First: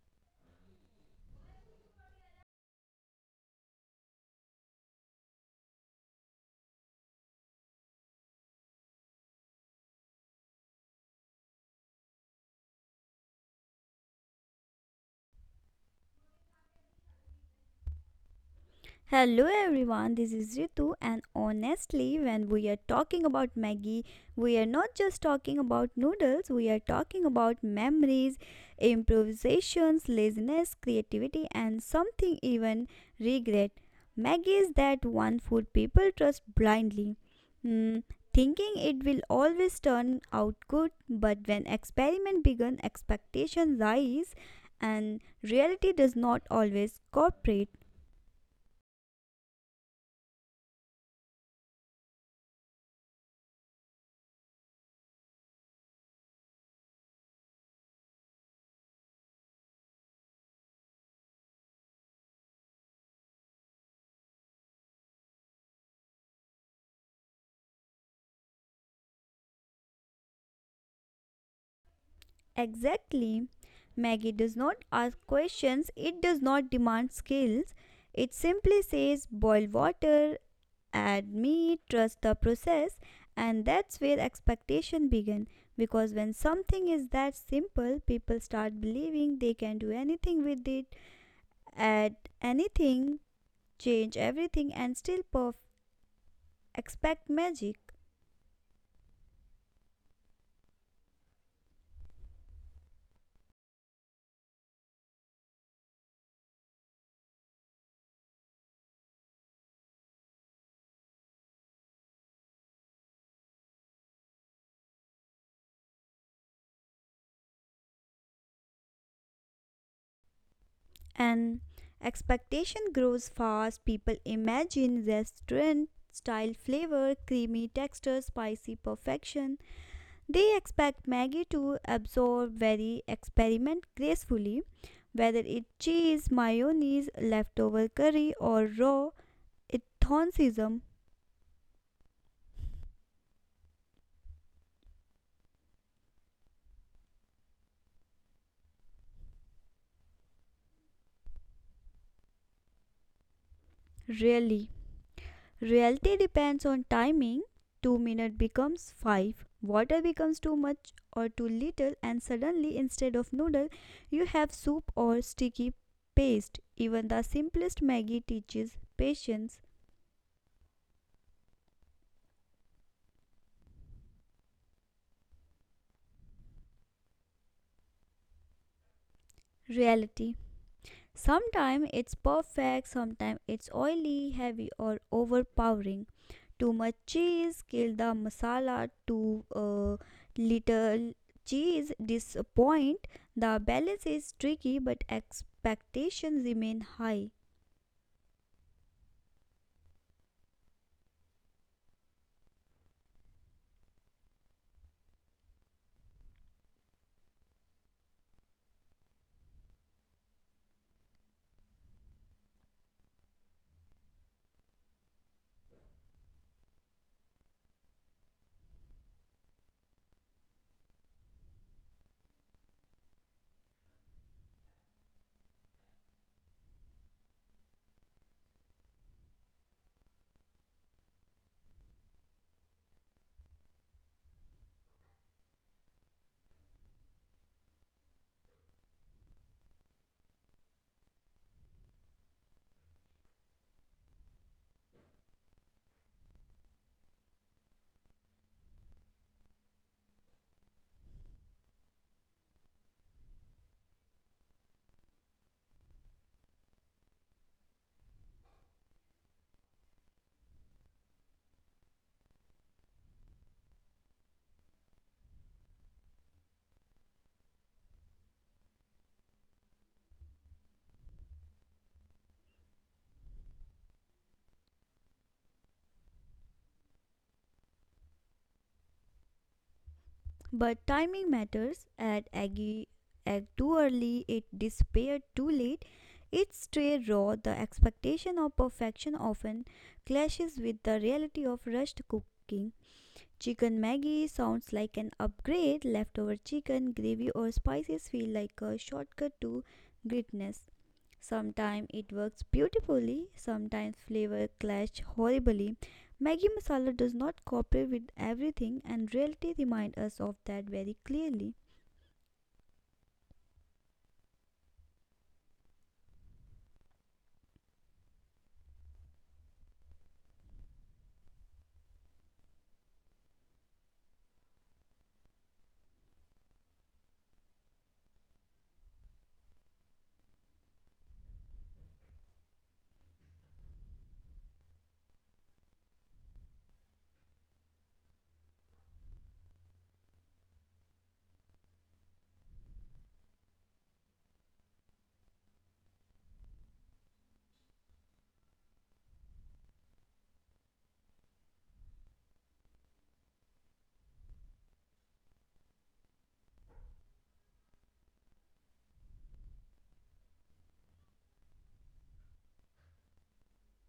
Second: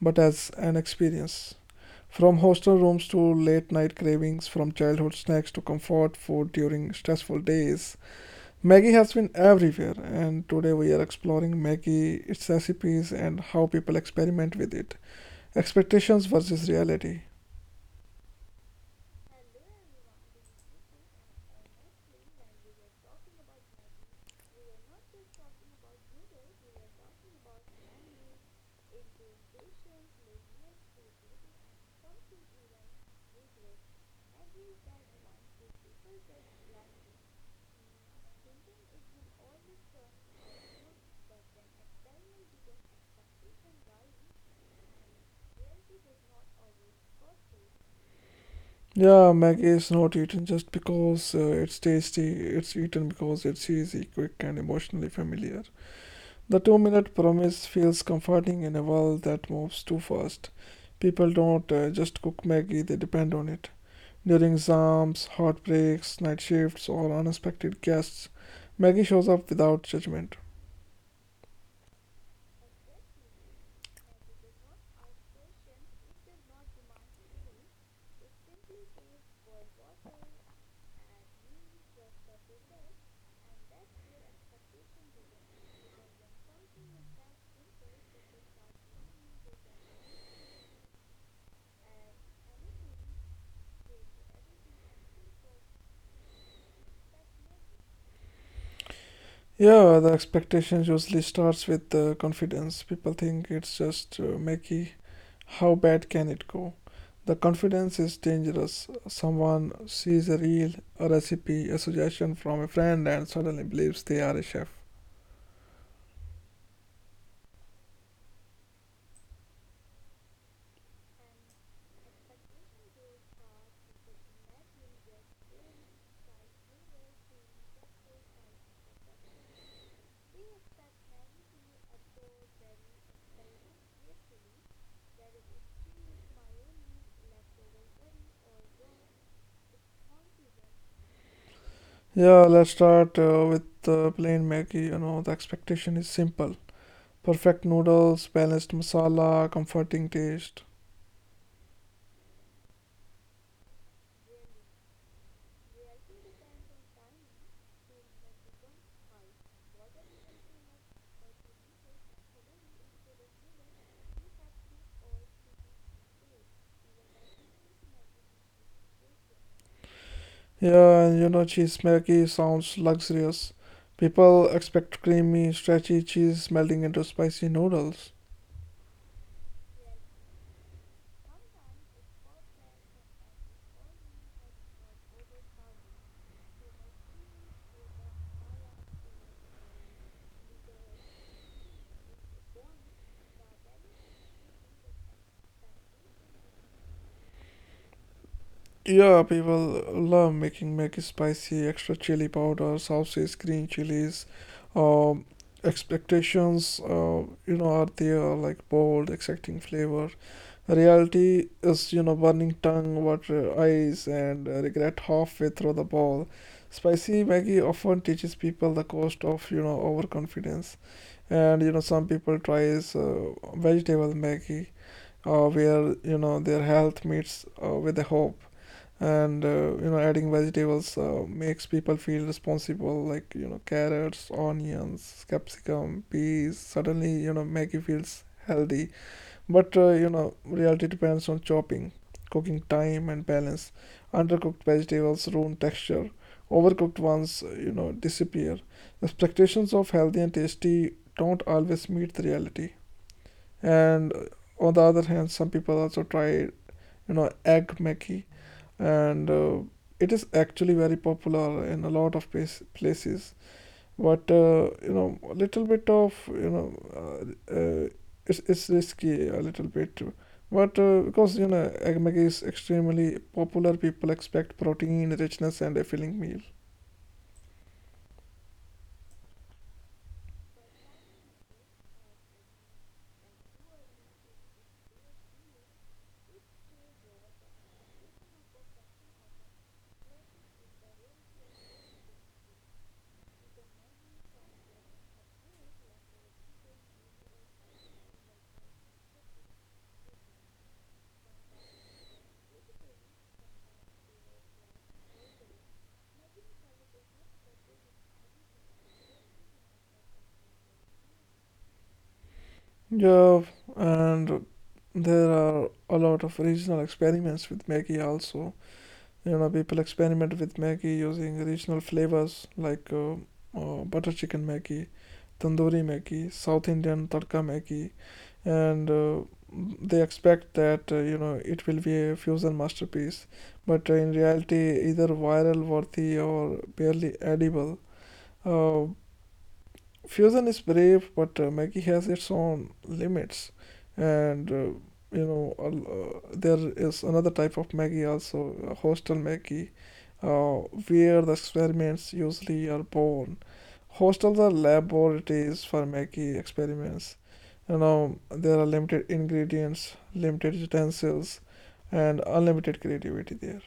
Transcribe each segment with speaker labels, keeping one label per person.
Speaker 1: but as an experience. From hostel rooms to late night cravings, from childhood snacks to comfort food during stressful days, Maggie has been everywhere, and today we are exploring Maggie, its recipes, and how people experiment with it. Expectations versus reality.
Speaker 2: Hello everyone, this is Ritu, and honestly, when we are talking about Maggie, we are not just talking about noodles, we are talking about memories, improvisations, laziness, creativity, and something even regret. Maggie is that one food people trust blindly, Hmm, thinking it will always turn out good, but when experiment begin, expectations rise, and reality does not always cooperate.
Speaker 1: Yeah, Maggie is not eaten just because it's tasty, it's eaten because it's easy, quick, and emotionally familiar. The 2 minute promise feels comforting in a world that moves too fast. People don't just cook Maggie, they depend on it. During exams, heartbreaks, night shifts, or unexpected guests, Maggie shows up without judgment.
Speaker 2: Exactly. Maggie does not ask questions, it does not demand skills. It simply says boil water, add meat, trust the process, and that's where expectation begins. Because when something is that simple, people start believing they can do anything with it, add anything, change everything, and still expect magic.
Speaker 1: Yeah, the expectations usually starts with the confidence. People think it's just Mickey. How bad can it go? The confidence is dangerous. Someone sees a reel, a recipe, a suggestion from a friend, and suddenly believes they are a chef.
Speaker 2: And expectation grows fast. People imagine restaurant style flavor, creamy texture, spicy perfection. They expect Maggie to absorb very experiment gracefully, whether it cheese, mayonnaise, leftover curry, or raw enthusiasm.
Speaker 1: Yeah, let's start with the plain Maggie. You know, the expectation is simple, perfect noodles, balanced masala, comforting taste.
Speaker 2: Really. Reality depends on timing. 2 minutes becomes 5. Water becomes too much or too little, and suddenly, instead of noodle, you have soup or sticky paste. Even the simplest Maggie teaches patience.
Speaker 1: Yeah, and you know, cheese smelky sounds luxurious. People expect creamy, stretchy cheese melting into spicy noodles.
Speaker 2: Reality. Sometimes it's perfect, sometimes it's oily, heavy, or overpowering. Too much cheese kills the masala. Too little cheese disappoint. The balance is tricky, but expectations remain high.
Speaker 1: Yeah, people love making Maggi spicy, extra chili powder, sauces, green chilies. Um, Expectations, you know, are there like bold, exciting flavor. Reality is, you know, burning tongue, water eyes, and regret halfway through the bowl. Spicy Maggi often teaches people the cost of, you know, overconfidence. And you know some people tries vegetable maggi where you know their health meets with the hope, and you know adding vegetables makes people feel responsible, like you know carrots, onions, capsicum, peas, suddenly you know maggi feels healthy. But you know, reality depends on chopping, cooking time, and balance. Undercooked vegetables ruin texture. Overcooked ones, you know, disappear. Expectations of healthy and tasty don't always meet the reality. And on the other hand, some people also try, you know, egg Maggi, and it is actually very popular in a lot of places. But you know a little bit of you know it's risky a little bit. But because you know egg maggi is extremely popular, people expect protein richness and a filling meal.
Speaker 2: But timing matters. Add egg too early, it disappeared too late. It's stray raw. The expectation of perfection often clashes with the reality of rushed cooking. Chicken Maggi sounds like an upgrade. Leftover chicken, gravy, or spices feel like a shortcut to greatness. Sometimes it works beautifully, sometimes flavor clash horribly. Maggi masala does not cooperate with everything, and reality reminds us of that very clearly.
Speaker 1: Yeah, and there are a lot of regional experiments with maggi also. You know, people experiment with Maggi using regional flavors like butter chicken Maggi, tandoori Maggi, South Indian tadka Maggi, and they expect that you know it will be a fusion masterpiece, but in reality, either viral worthy or barely edible. Uh, Fusion is brave, but Maggie has its own limits, and you know there is another type of Maggie also, hostel Maggie, uh, where the experiments usually are born. Hostels are laboratories for Maggie experiments. You know there are limited ingredients, limited utensils, and unlimited creativity there.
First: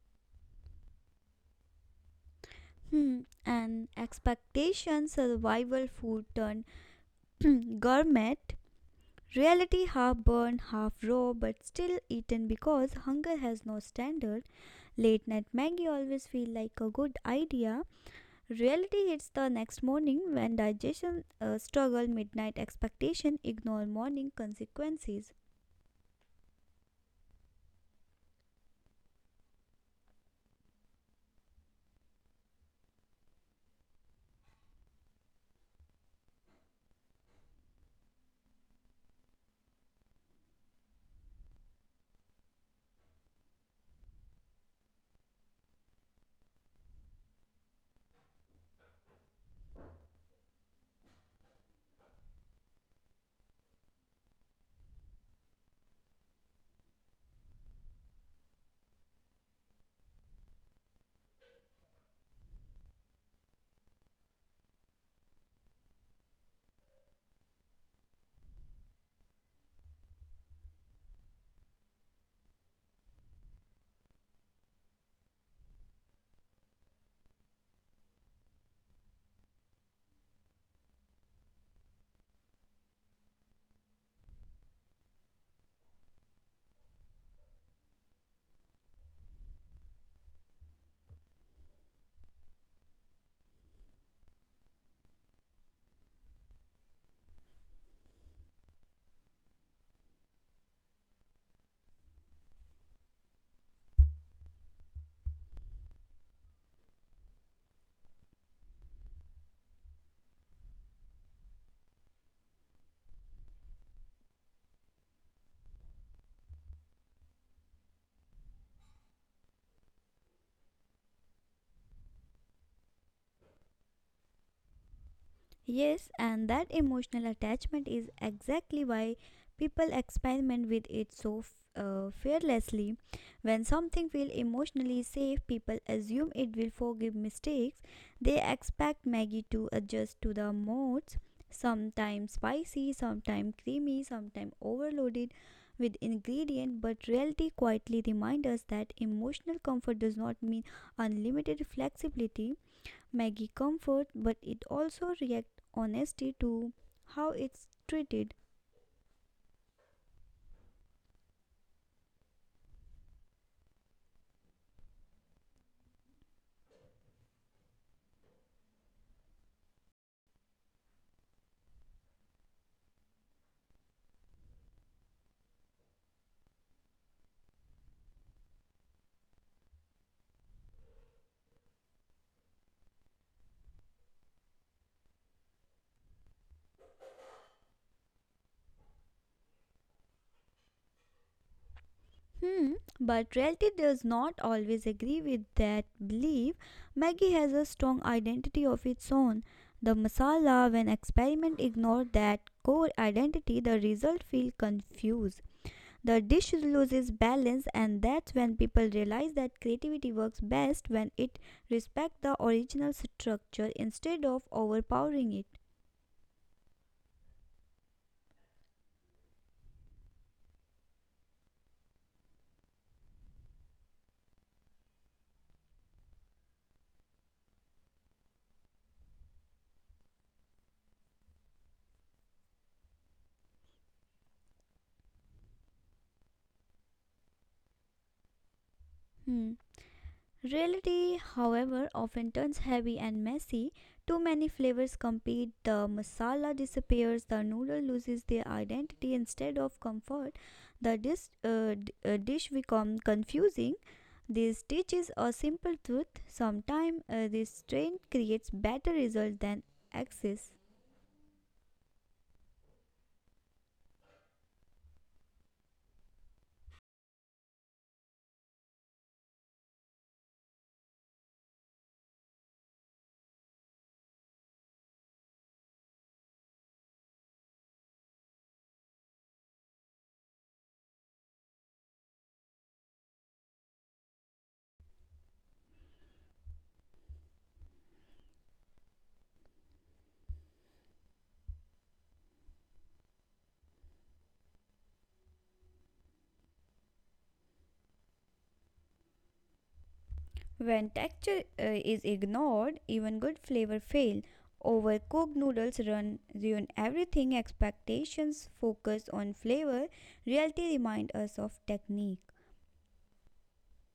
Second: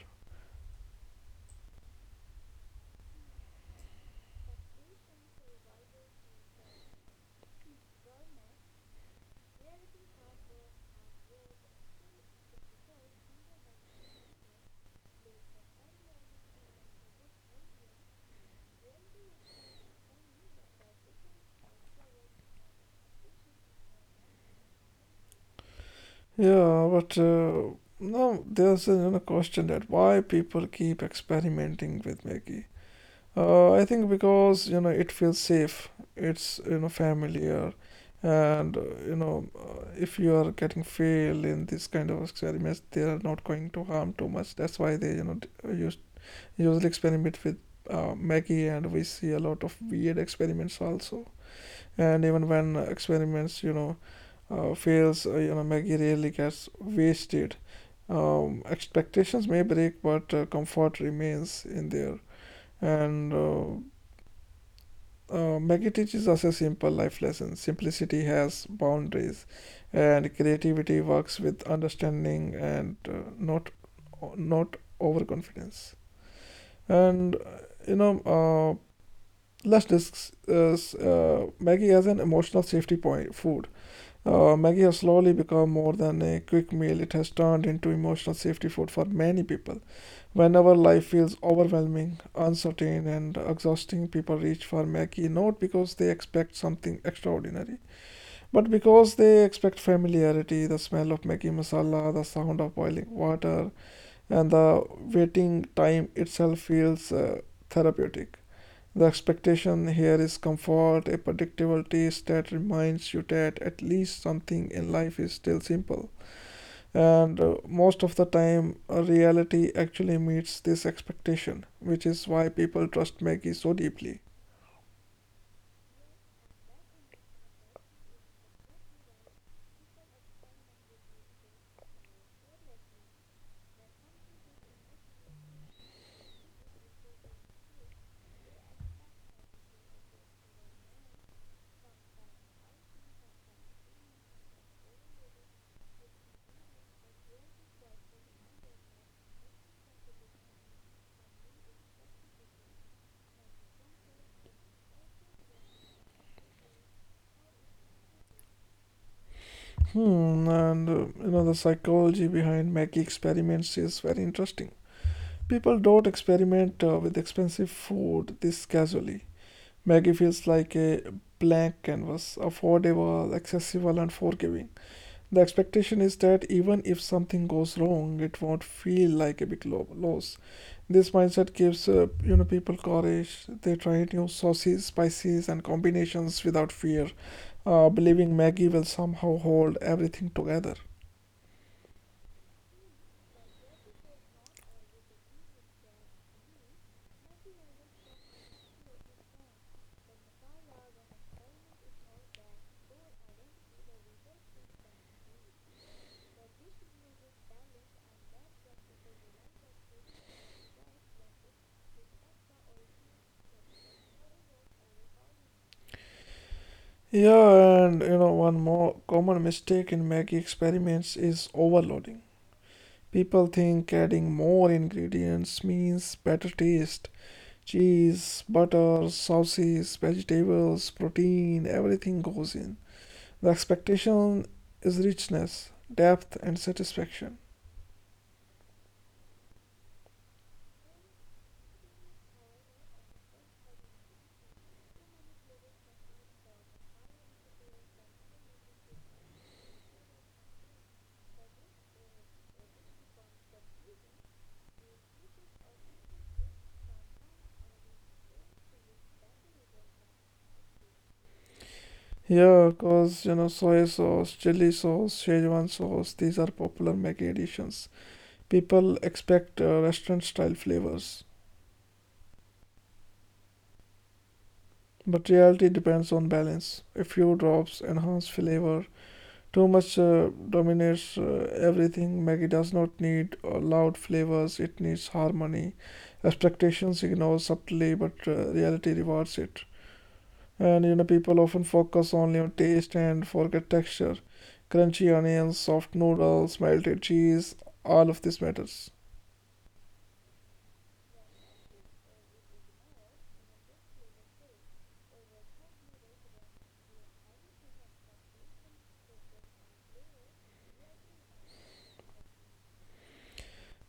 Speaker 2: And expectation survival food turned gourmet. Reality half burned, half raw, but still eaten because hunger has no standard. Late night Maggie always feel like a good idea. Reality hits the next morning when digestion struggle, midnight expectation, ignore morning consequences.
Speaker 1: Yeah, but no, there's a you know, question that why people keep experimenting with Maggie. I think because you know it feels safe, it's you know familiar, and you know if you are getting failed in this kind of experiments, they are not going to harm too much. That's why they you know use usually experiment with Maggie, and we see a lot of weird experiments also. And even when experiments you know fails, you know maggie rarely gets wasted. Expectations may break, but comfort remains in there. And maggie teaches us a simple life lesson, simplicity has boundaries, and creativity works with understanding and not overconfidence. And you know let's discuss maggie as an emotional safety point food. Maggie has slowly become more than a quick meal. It has turned into emotional safety food for many people. Whenever life feels overwhelming, uncertain, and exhausting, people reach for Maggie not because they expect something extraordinary, but because they expect familiarity, the smell of Maggie masala, the sound of boiling water, and the waiting time itself feels therapeutic. The expectation here is comfort, a predictable taste that reminds you that at least something in life is still simple. And most of the time, reality actually meets this expectation, which is why people trust Maggie so deeply.
Speaker 2: Yes, and that emotional attachment is exactly why people experiment with it so fearlessly. When something feels emotionally safe, people assume it will forgive mistakes. They expect Maggie to adjust to the modes, sometimes spicy, sometimes creamy, sometimes overloaded with ingredient, but reality quietly reminds us that emotional comfort does not mean unlimited flexibility. Maggie comfort, but it also reacts honesty to how it's treated.
Speaker 1: Hmm, and you know, the psychology behind Maggie experiments is very interesting. People don't experiment with expensive food this casually. Maggie feels like a blank canvas, affordable, accessible, and forgiving. The expectation is that even if something goes wrong, it won't feel like a big loss. This mindset gives you know people courage. They try new sauces, spices, and combinations without fear, believing Maggie will somehow hold everything together.
Speaker 2: Hmm, but reality does not always agree with that belief. Maggie has a strong identity of its own. The masala, when experiment ignored that core identity, the result feel confused. The dish loses balance, and that's when people realize that creativity works best when it respects the original structure instead of overpowering it.
Speaker 1: Yeah, and you know one more common mistake in Maggie experiments is overloading. People think adding more ingredients means better taste. Cheese, butter, sauces, vegetables, protein, everything goes in. The expectation is richness, depth, and satisfaction.
Speaker 2: Hmm. Reality, however, often turns heavy and messy. Too many flavors compete, the masala disappears, the noodle loses their identity. Instead of comfort, the dish becomes confusing. This teaches a simple truth. Sometimes this strain creates better results than excess.
Speaker 1: Here, cause you know, soy sauce, chili sauce, Szechuan sauce, these are popular Maggi additions. People expect restaurant style flavors, but reality depends on balance. A few drops enhance flavor, too much dominates everything. Maggie does not need loud flavors, it needs harmony. Expectations ignore subtly, but reality rewards it. And you know, people often focus only on taste and forget texture. Crunchy onions, soft noodles, melted cheese, all of this matters.
Speaker 2: When texture is ignored, even good flavor fail. Overcooked noodles ruin everything. Expectations focus on flavor. Reality remind us of technique.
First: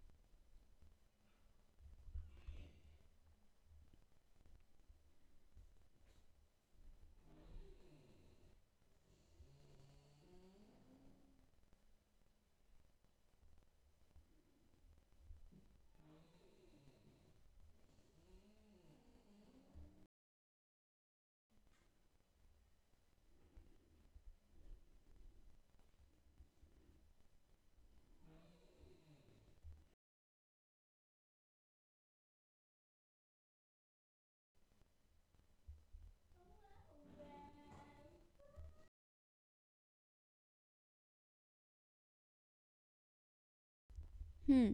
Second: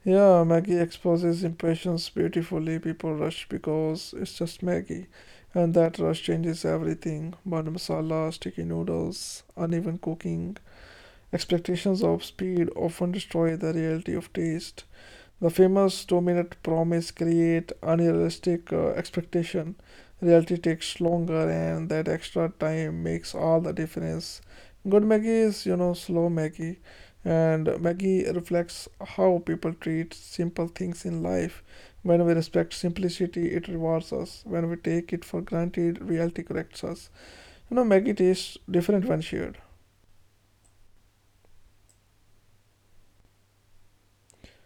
Speaker 1: Yeah, Maggie exposes impressions beautifully. People rush because it's just Maggie. And that rush changes everything. Bun masala, sticky noodles, uneven cooking, expectations of speed often destroy the reality of taste. The famous two-minute promise create unrealistic expectation. Reality takes longer, and that extra time makes all the difference. Good Maggie is, you know, slow Maggie, and Maggie reflects how people treat simple things in life. When we respect simplicity, it rewards us. When we take it for granted, reality corrects us. You know, Maggie tastes different when shared.
Speaker 2: Hmm.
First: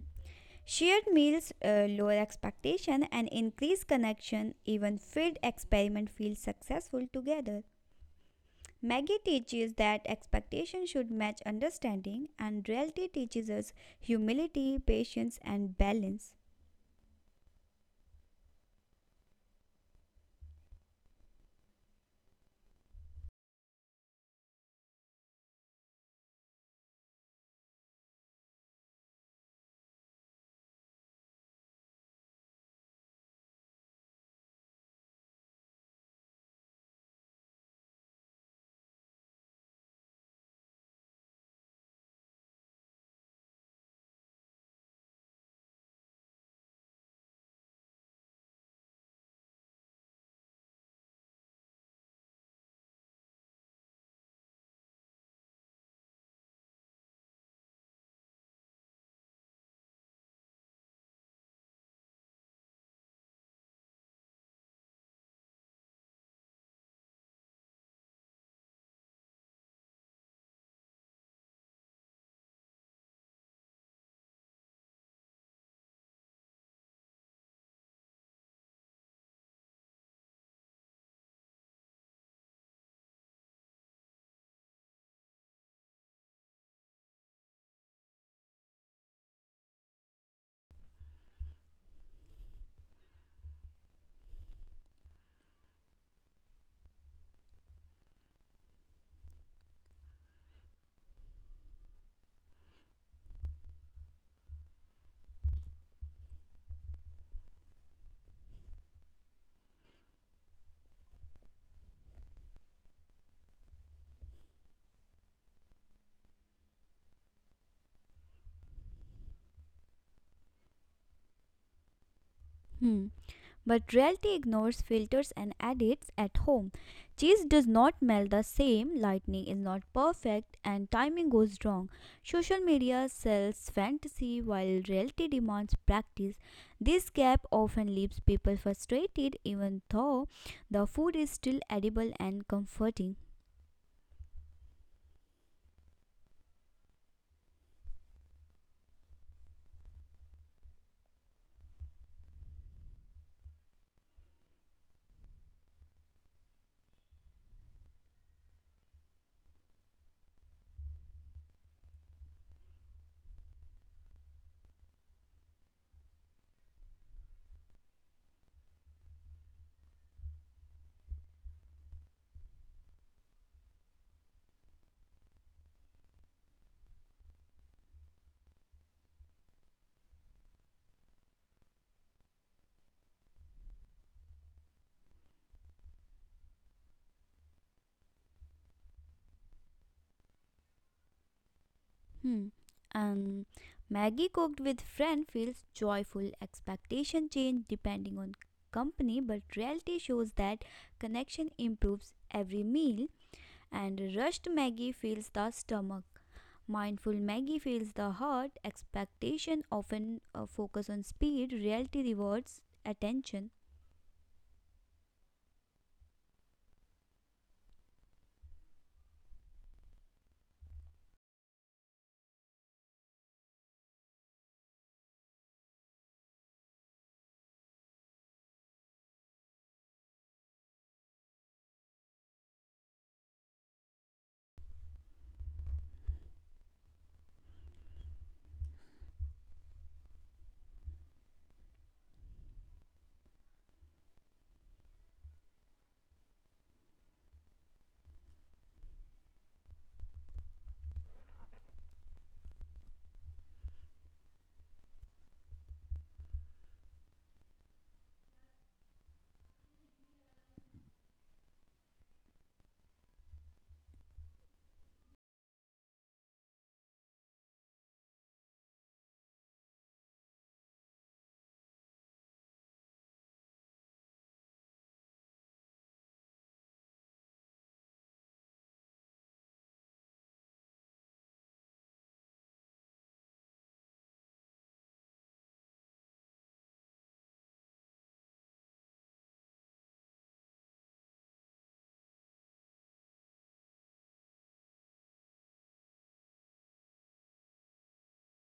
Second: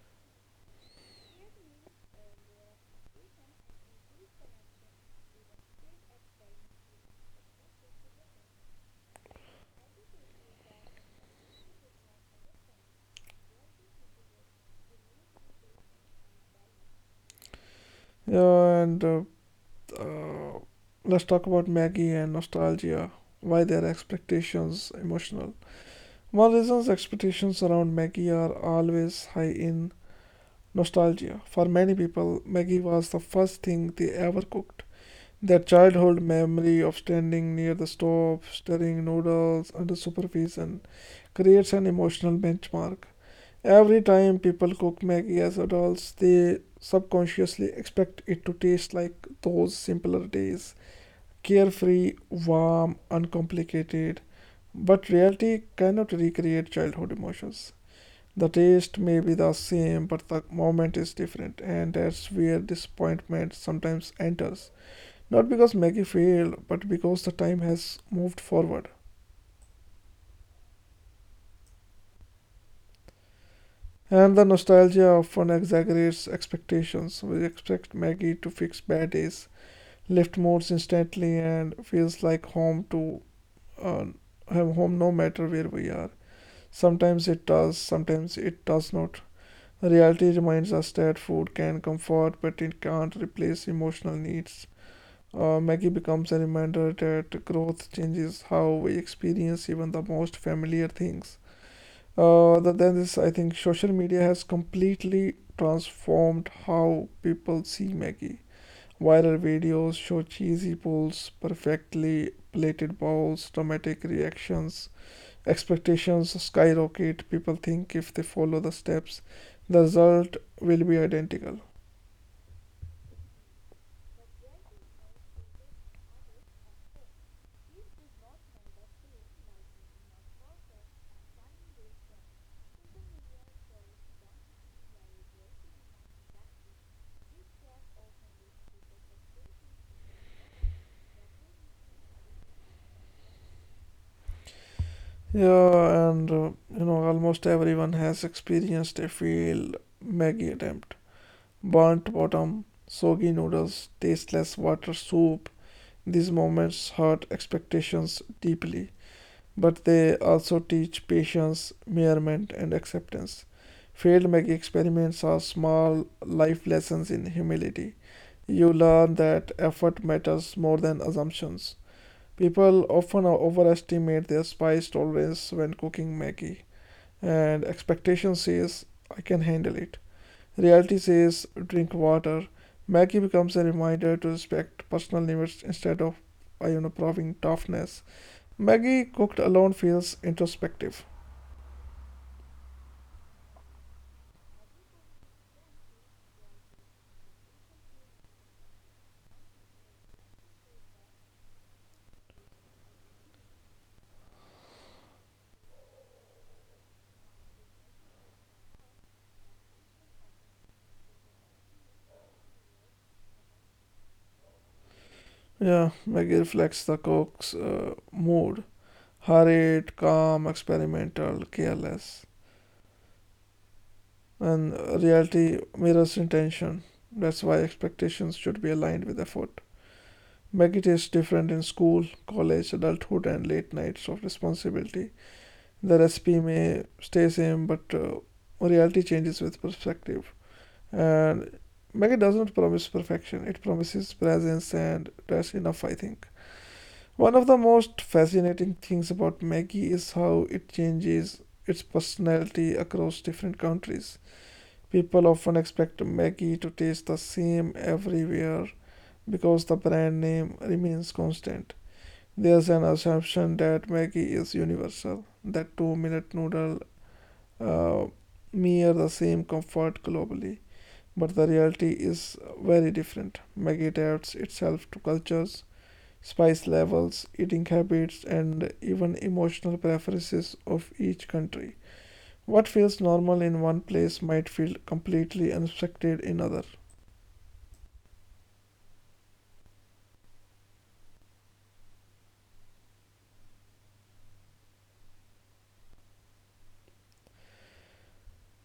Speaker 2: Shared meals lower expectation and increase connection. Even failed experiment feels successful together. Maggie teaches that expectation should match understanding, and reality teaches us humility, patience, and balance.
Speaker 1: Yeah, and uh, let's talk about Maggie and nostalgia. Why their expectations emotional? One reasons expectations around Maggie are always high in nostalgia. For many people, Maggie was the first thing they ever cooked. Their childhood memory of standing near the stove, stirring noodles under supervision, creates an emotional benchmark. Every time people cook Maggie as adults, they subconsciously expect it to taste like those simpler days, carefree, warm, uncomplicated, but reality cannot recreate childhood emotions. The taste may be the same, but the moment is different, and that's where disappointment sometimes enters. Not because Maggie failed, but because the time has moved forward. And the nostalgia often exaggerates expectations. We expect Maggie to fix bad days, lift moods instantly, and feels like home, to uh, have home no matter where we are. Sometimes it does not. Reality reminds us that food can comfort, but it can't replace emotional needs. Maggie becomes a reminder that growth changes how we experience even the most familiar things. Other than this, I think social media has completely transformed how people see Maggie. Viral videos show cheesy pulls, perfectly plated bowls, dramatic reactions, expectations skyrocket. People think if they follow the steps, the result will be identical.
Speaker 2: Hmm. But reality ignores filters and edits at home. Cheese does not melt the same, lightning is not perfect, and timing goes wrong. Social media sells fantasy while reality demands practice. This gap often leaves people frustrated, even though the food is still edible and comforting.
Speaker 1: Yeah, and you know, almost everyone has experienced a failed Maggie attempt. Burnt bottom, soggy noodles, tasteless water soup. These moments hurt expectations deeply, but they also teach patience, merriment, and acceptance. Failed Maggie experiments are small life lessons in humility. You learn that effort matters more than assumptions. People often overestimate their spice tolerance when cooking Maggie, and expectation says, I can handle it. Reality says, drink water. Maggie becomes a reminder to respect personal limits instead of you know, proving toughness. Maggie cooked alone feels introspective.
Speaker 2: Hmm. Um, Maggie cooked with friend feels joyful. Expectation change depending on company, but reality shows that connection improves every meal. And rushed Maggie feels the stomach. Mindful Maggie feels the heart. Expectation often focus on speed. Reality rewards attention.
Speaker 1: Yeah, Maggie reflects the cook's mood, hurried, calm, experimental, careless. And reality mirrors intention. That's why expectations should be aligned with effort. Maggie tastes different in school, college, adulthood, and late nights of responsibility. The recipe may stay same, but reality changes with perspective. And Maggie doesn't promise perfection; it promises presence, and that's enough, I think. One of the most fascinating things about Maggie is how it changes its personality across different countries. People often expect Maggie to taste the same everywhere because the brand name remains constant. There's an assumption that Maggie is universal, that 2 minute noodle uh, mirror the same comfort globally. But the reality is very different. Maggie adapts itself to cultures, spice levels, eating habits, and even emotional preferences of each country. What feels normal in one place might feel completely unexpected in another.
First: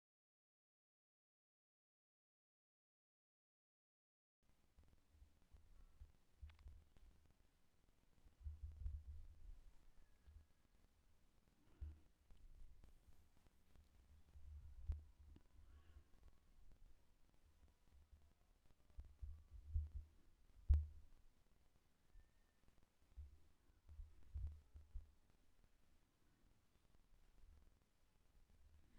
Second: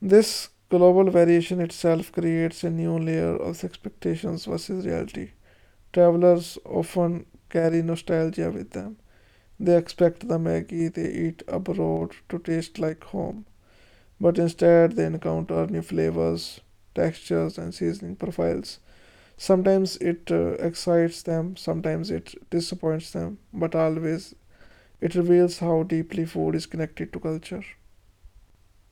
Speaker 1: This global variation itself creates a new layer of expectations versus reality. Travelers often carry nostalgia with them. They expect the maggi they eat abroad to taste like home, but instead they encounter new flavors, textures, and seasoning profiles. Sometimes it excites them, sometimes it disappoints them, but always it reveals how deeply food is connected to culture.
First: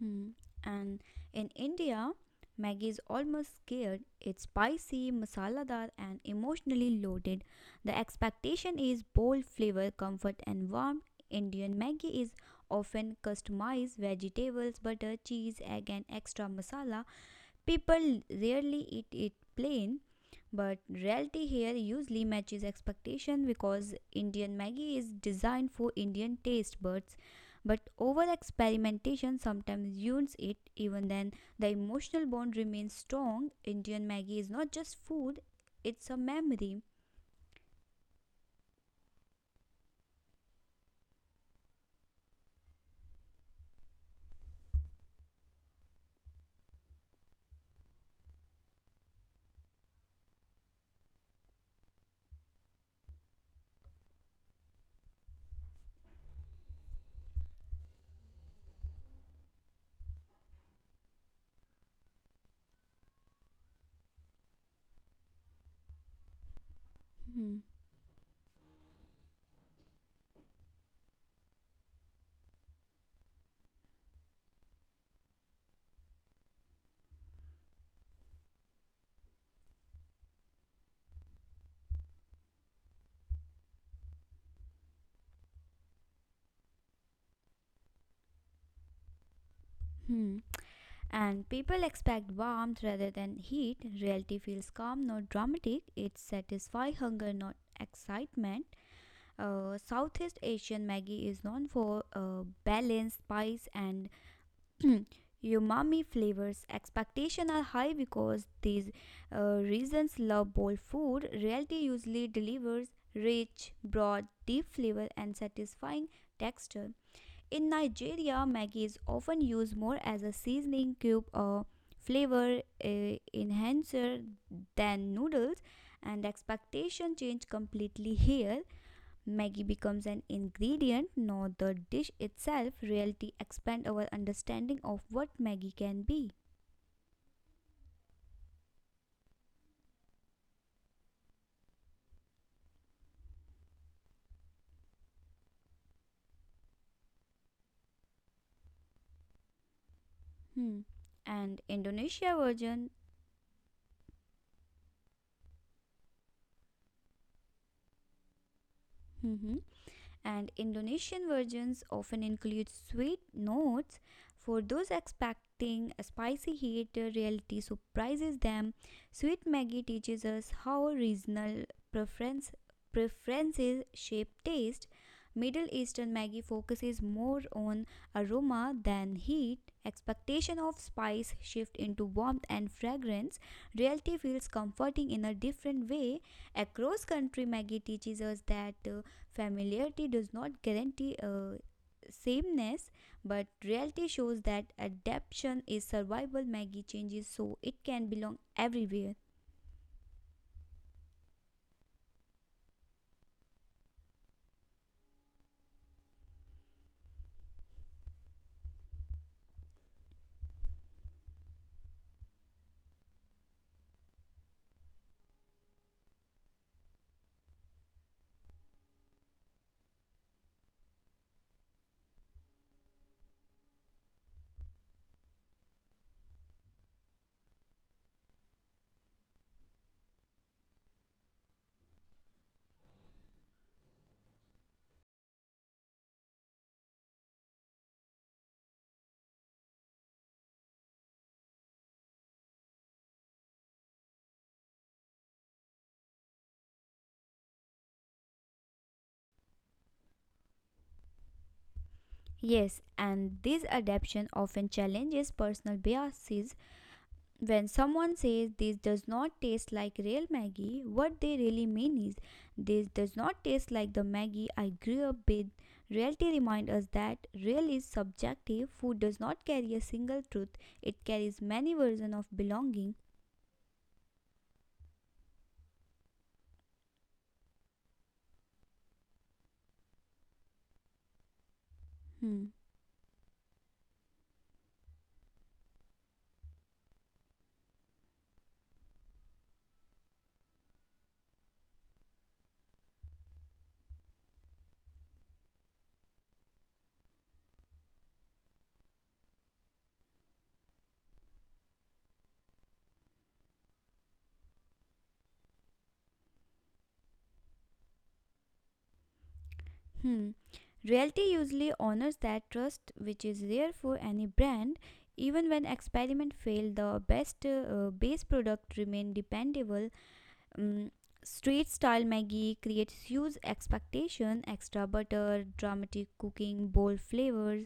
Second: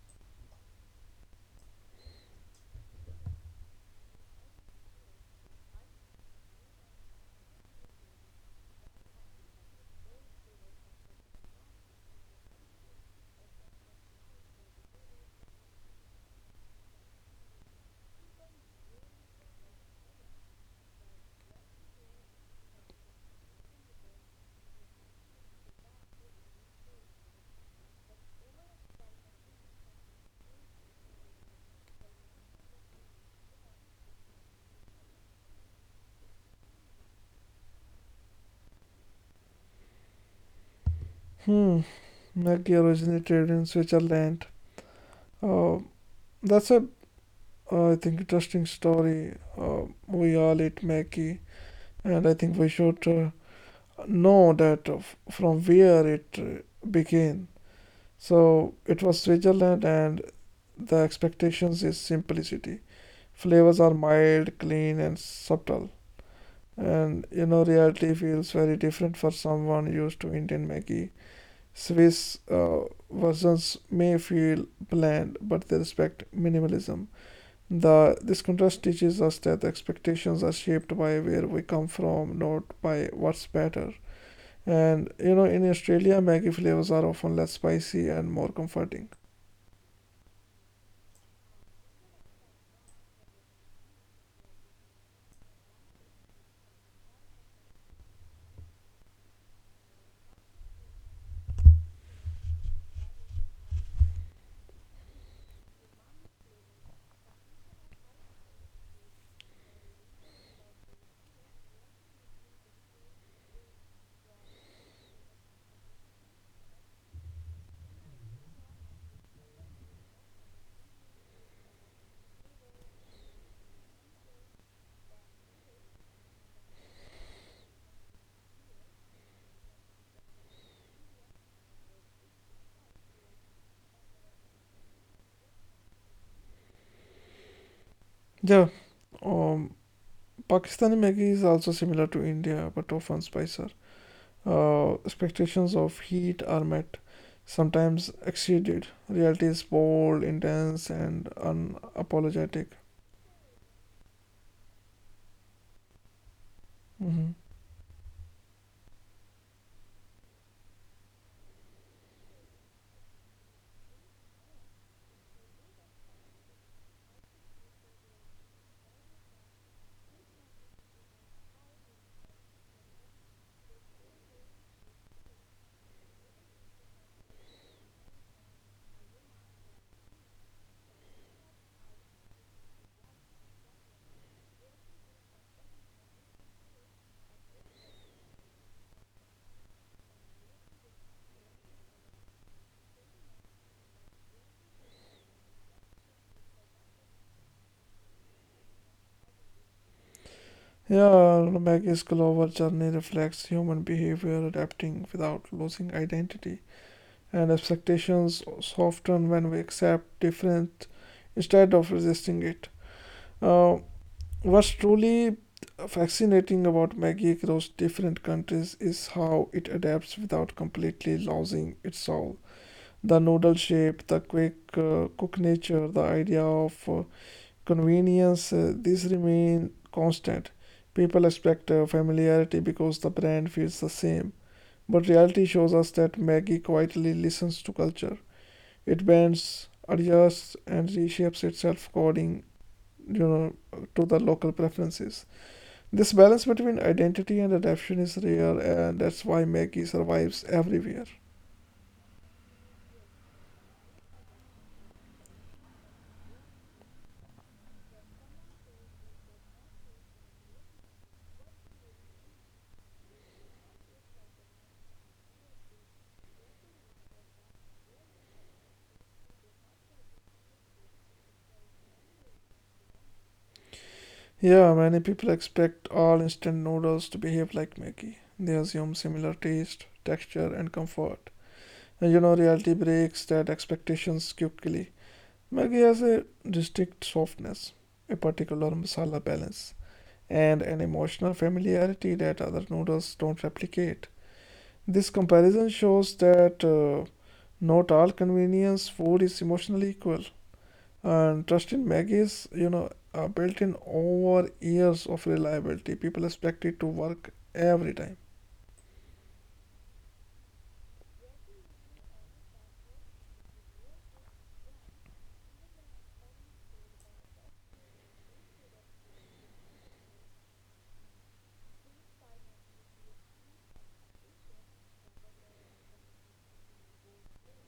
Speaker 2: Hmm. And in India, Maggi is almost scared. It's spicy, masaladar, and emotionally loaded. The expectation is bold flavor, comfort, and warmth. Indian Maggi is often customized vegetables, butter, cheese, egg, and extra masala. People rarely eat it plain, but reality here usually matches expectation because Indian Maggi is designed for Indian taste buds. But over experimentation sometimes ruins it. Even then, the emotional bond remains strong. Indian Maggi is not just food, it's a memory.
Speaker 1: Hmm, Maggie originated in Switzerland. Uh, that's a, I think, interesting story. We all eat Maggie, and I think we should know that of from where it began. So it was Switzerland, and the expectations is simplicity. Flavors are mild, clean, and subtle, and
Speaker 2: Hmm.
Speaker 1: reality feels very different for someone used to Indian Maggie. Swiss versions may feel bland, but they respect minimalism. The this contrast teaches us that expectations are shaped by where we come from, not by what's better. And in Australia, Maggie flavors are often less spicy and more comforting.
Speaker 2: Hmm. And people expect warmth rather than heat. Reality feels calm, not dramatic. It satisfies hunger, not excitement. Southeast Asian Maggi is known for balance, spice, and umami flavors. Expectations are high because these reasons love bold food. Reality usually delivers rich, broad, deep flavor and satisfying texture. In Nigeria, Maggi is often used more as a seasoning cube or flavor enhancer than noodles, and expectation change completely here. Maggie becomes an ingredient, not the dish itself. Reality expand our understanding of what Maggie can be.
Speaker 1: Yeah, um, Pakistani Maggie is also similar to India, but often spicier. Expectations of heat are met, sometimes exceeded. Reality is bold,
Speaker 2: Hmm.
Speaker 1: intense, and
Speaker 2: And Indonesia
Speaker 1: unapologetic.
Speaker 2: version.
Speaker 1: Mhm.
Speaker 2: Hmm. And Indonesian versions often include sweet notes. For those expecting a spicy heat, reality surprises them. Sweet Maggie teaches us how regional preference preferences shape taste. Middle Eastern Maggie focuses more on aroma than heat. Expectation of spice shift into warmth and fragrance. Reality feels comforting in a different way. Across country, Maggie teaches us that familiarity does not guarantee sameness, but reality shows that adaptation is survival. Maggie changes so it can belong everywhere.
Speaker 1: Yeah, Maggie's Glover journey reflects human behavior adapting without losing identity, and expectations soften when we accept different instead of resisting it. Uh, what's truly fascinating about Maggie across different countries is how it adapts without completely losing its soul. The noodle shape, the quick cook nature, the idea of convenience, these remain constant. People expect familiarity because the brand feels the same. But reality shows us that Maggie quietly listens to culture. It bends, adjusts, and reshapes itself according, you know, to the local preferences. This balance between identity and adaptation is rare, and that's why Maggie survives everywhere.
Speaker 2: Yes, and this adaptation often challenges personal biases. When someone says this does not taste like real Maggie, what they really mean is this does not taste like the Maggie I grew up with. Reality reminds us that real is subjective. Food does not carry a single truth. It carries many versions of belonging.
Speaker 1: Yeah, many people expect all instant noodles to behave like Maggi. They assume similar taste, texture, and comfort. And
Speaker 2: Hmm.
Speaker 1: reality breaks that expectations quickly. Maggi has a distinct softness, a particular masala balance, and an emotional familiarity that other noodles don't replicate. This comparison shows that not all convenience food is emotionally equal. And trust in Maggi is, built in over years of reliability. People expect it to work every time.
Speaker 2: Hmm. Reality usually honors that trust, which is rare for any brand. Even when experiment fail, the best base product remain dependable. Mm, Street style Maggie creates huge expectation, extra butter, dramatic cooking, bold flavors,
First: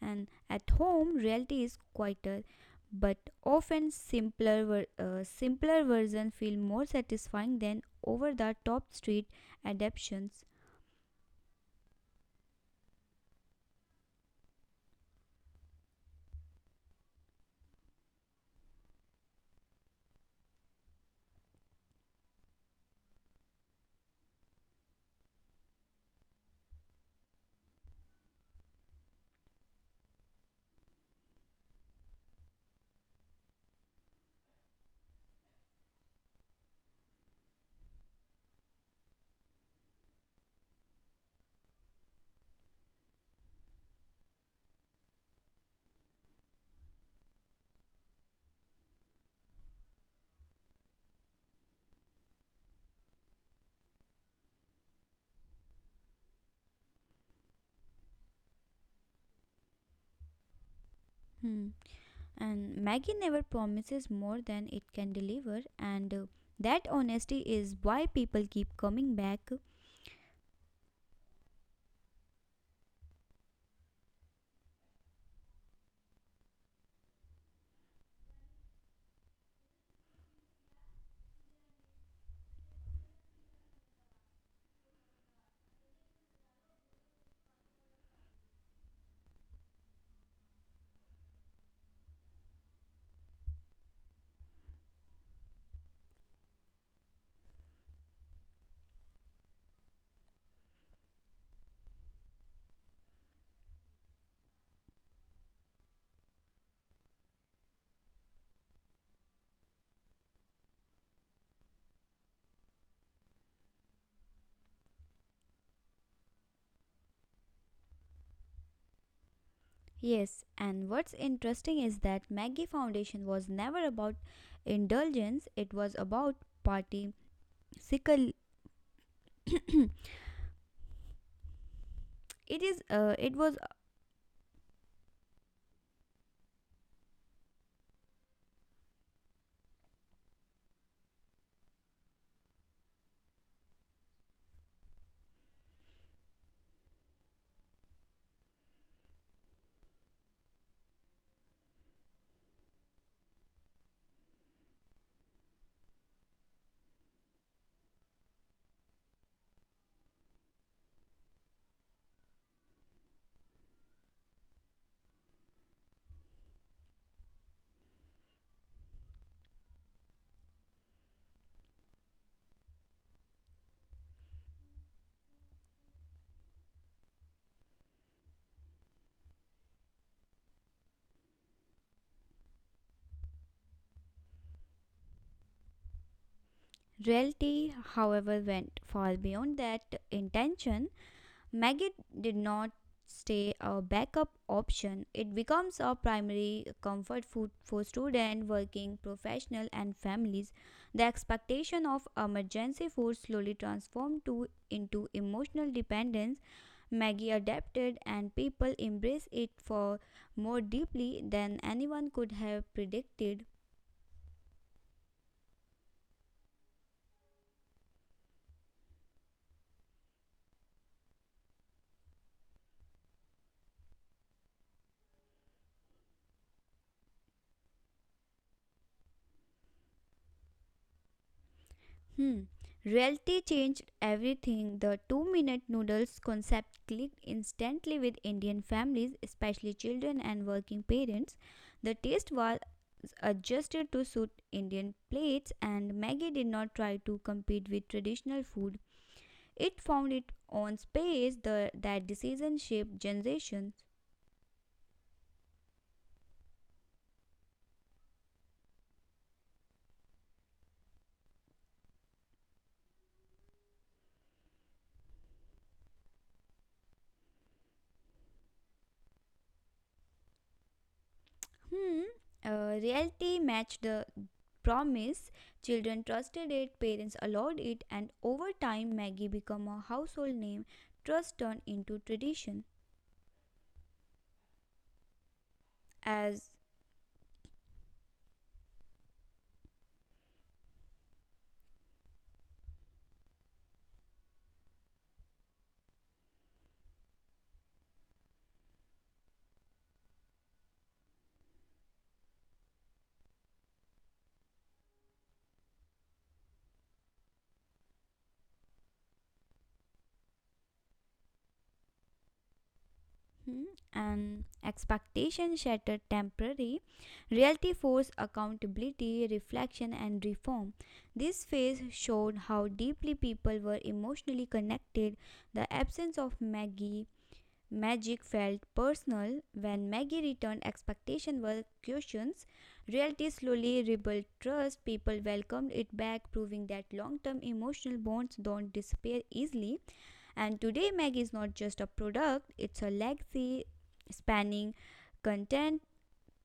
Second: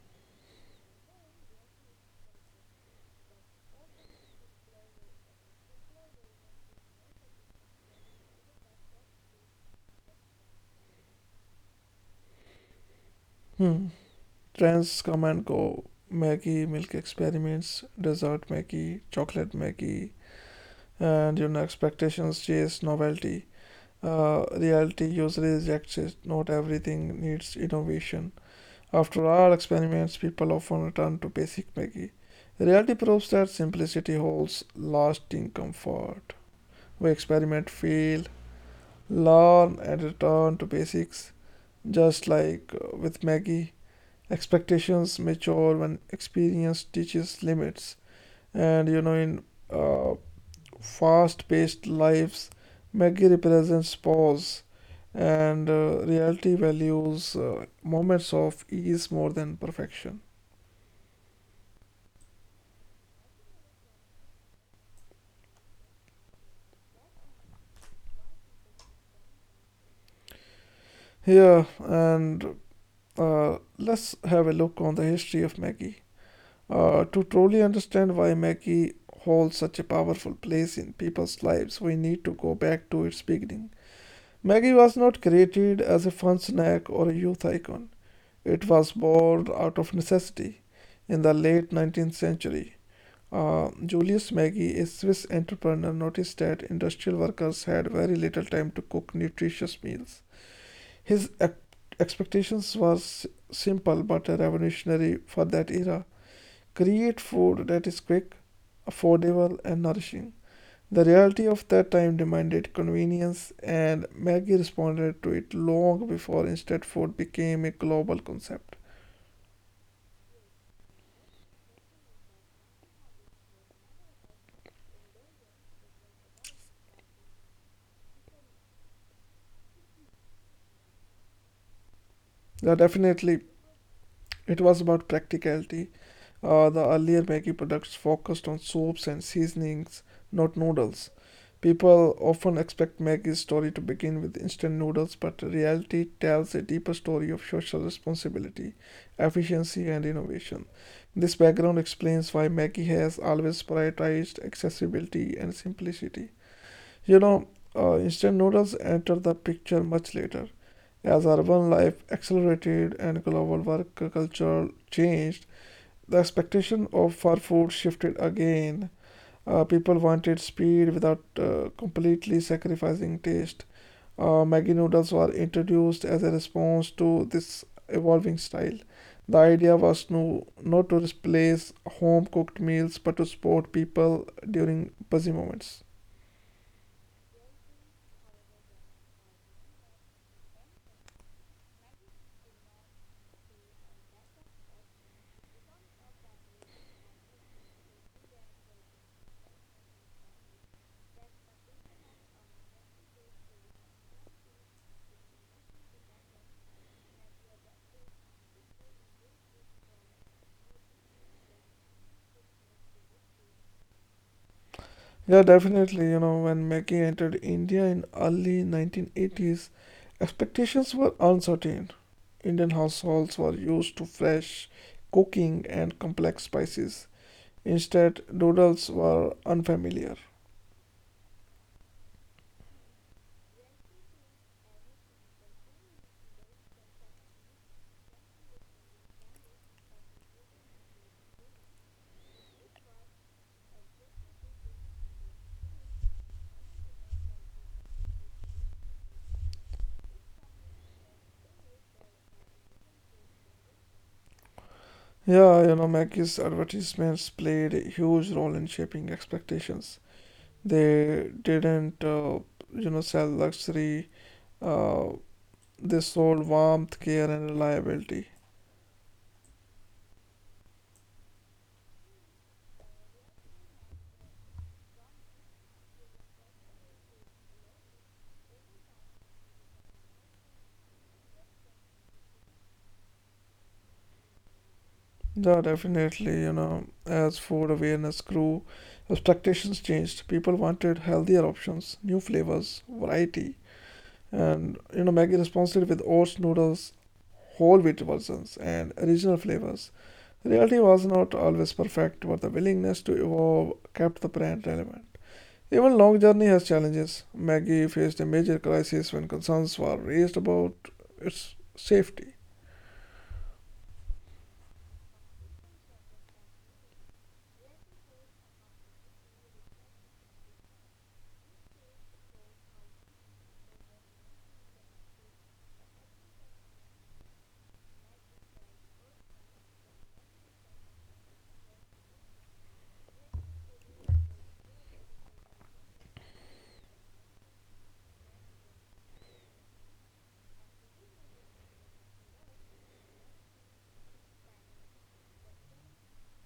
Speaker 2: and at home reality is quieter, but often simpler. Simpler version feel more satisfying than over the top street adaptations.
Speaker 1: Hmm. Trends come and go. Maggi, milk experiments, dessert Maggi, chocolate Maggi, and expectations chase novelty. Reality usually rejects it. Not everything needs innovation. After all experiments, people often return to basic Maggi. Reality proves that simplicity holds lasting comfort. We experiment, fail, learn, and return to basics. Just like with Maggie, expectations mature when experience teaches limits. And in uh, fast paced lives, Maggie represents pause, and reality values moments of ease more than perfection.
Speaker 2: Hmm. And Maggie never promises more than it can deliver, and that honesty is why people keep coming back.
Speaker 1: Here, and let's have a look on the history of Maggie. To truly understand why Maggie holds such a powerful place in people's lives, we need to go back to its beginning. Maggie was not created as a fun snack or a youth icon. It was born out of necessity in the late 19th century. Julius Maggi, a Swiss entrepreneur, noticed that industrial workers had very little time to cook nutritious meals. His ex- expectations were simple but revolutionary for that era: create food that is quick, affordable, and nourishing. The reality of that time demanded convenience, and Maggie responded to it long before instant food became a global concept.
Speaker 2: Yes, and what's interesting is that Maggie Foundation was never about indulgence, it was about party sickle. it
Speaker 1: Yeah,
Speaker 2: is it
Speaker 1: definitely,
Speaker 2: was
Speaker 1: it was about practicality. The earlier Maggi products focused on soups and seasonings, not noodles. People often expect Maggie's story to begin with instant noodles, but reality tells a deeper story of social responsibility, efficiency, and innovation. This background explains why Maggie has always prioritized accessibility and simplicity. You know, Instant noodles enter the picture much later. As urban life accelerated and global work culture changed, the expectation of for food shifted again. People wanted speed without completely sacrificing taste. Maggi noodles were introduced as a response to this evolving style. The idea was no, not to replace home cooked meals but to support people during busy moments.
Speaker 2: Reality, however, went far beyond that intention. Maggot did not stay a backup option. It becomes a primary comfort food for students, working professionals, and families. The expectation of emergency food slowly transformed into emotional dependence. Maggie adapted, and people embraced it for more deeply than anyone could have predicted.
Speaker 1: Yeah, definitely. When Maggie entered India in early 1980s, expectations were uncertain. Indian households were used to fresh cooking and complex spices. Instead, noodles were unfamiliar.
Speaker 2: Hmm. Reality changed everything. The 2-minute noodles concept clicked instantly with Indian families, especially children and working parents. The taste was adjusted to suit Indian plates, and Maggie did not try to compete with traditional food. It found its own space, that decision shaped generations.
Speaker 1: Yeah, Maggie's advertisements played a huge role in shaping expectations. They didn't sell luxury. Uh, they sold warmth, care, and reliability.
Speaker 2: Hmm. Reality matched the promise. Children trusted it, parents allowed it, and over time, Maggie became a household name. Trust turned into tradition.
Speaker 1: Yeah, definitely.
Speaker 2: As
Speaker 1: As food awareness grew, expectations changed. People wanted healthier options, new flavors, variety. And, Maggie responded with oats, noodles, whole wheat versions, and original flavors. Reality was not always perfect, but the willingness to evolve kept the brand relevant. Even long journey has challenges. Maggie faced a major crisis when concerns were raised about its safety.
Speaker 2: hmm, an expectation shattered temporary, reality forced accountability, reflection, and reform. This phase showed how deeply people were emotionally connected. The absence of Maggie Magic felt personal. When Maggie returned, expectations were questions. Reality slowly rebuilt trust. People welcomed it back, proving that long-term emotional bonds don't disappear easily. And today Maggie is not just a product, it's a legacy spanning content